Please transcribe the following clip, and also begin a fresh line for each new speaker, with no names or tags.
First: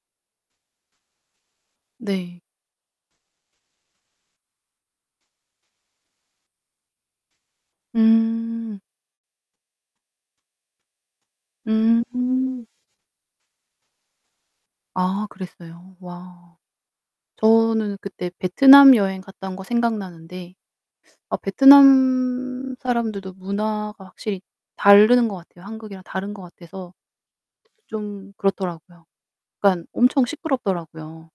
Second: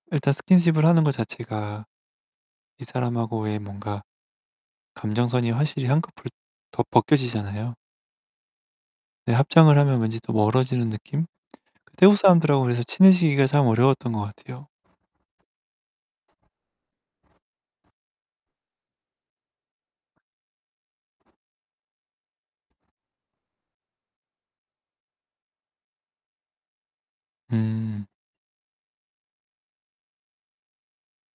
일단 스킨십을 하는 것 자체가
네.
이 사람하고의 뭔가 감정선이 확실히 한꺼풀 더 벗겨지잖아요.
음.
네. 합장을 하면 왠지 또 멀어지는 느낌? 태국 사람들하고
음.
그래서 친해지기가 참 어려웠던 것 같아요.
아 그랬어요? 와. 저는 그때 베트남 여행 갔다 온 거 생각나는데 아 베트남 사람들도 문화가 확실히 다른 것 같아요. 한국이랑 다른 것 같아서
네.
좀 그렇더라고요. 그러니깐 엄청 시끄럽더라고요.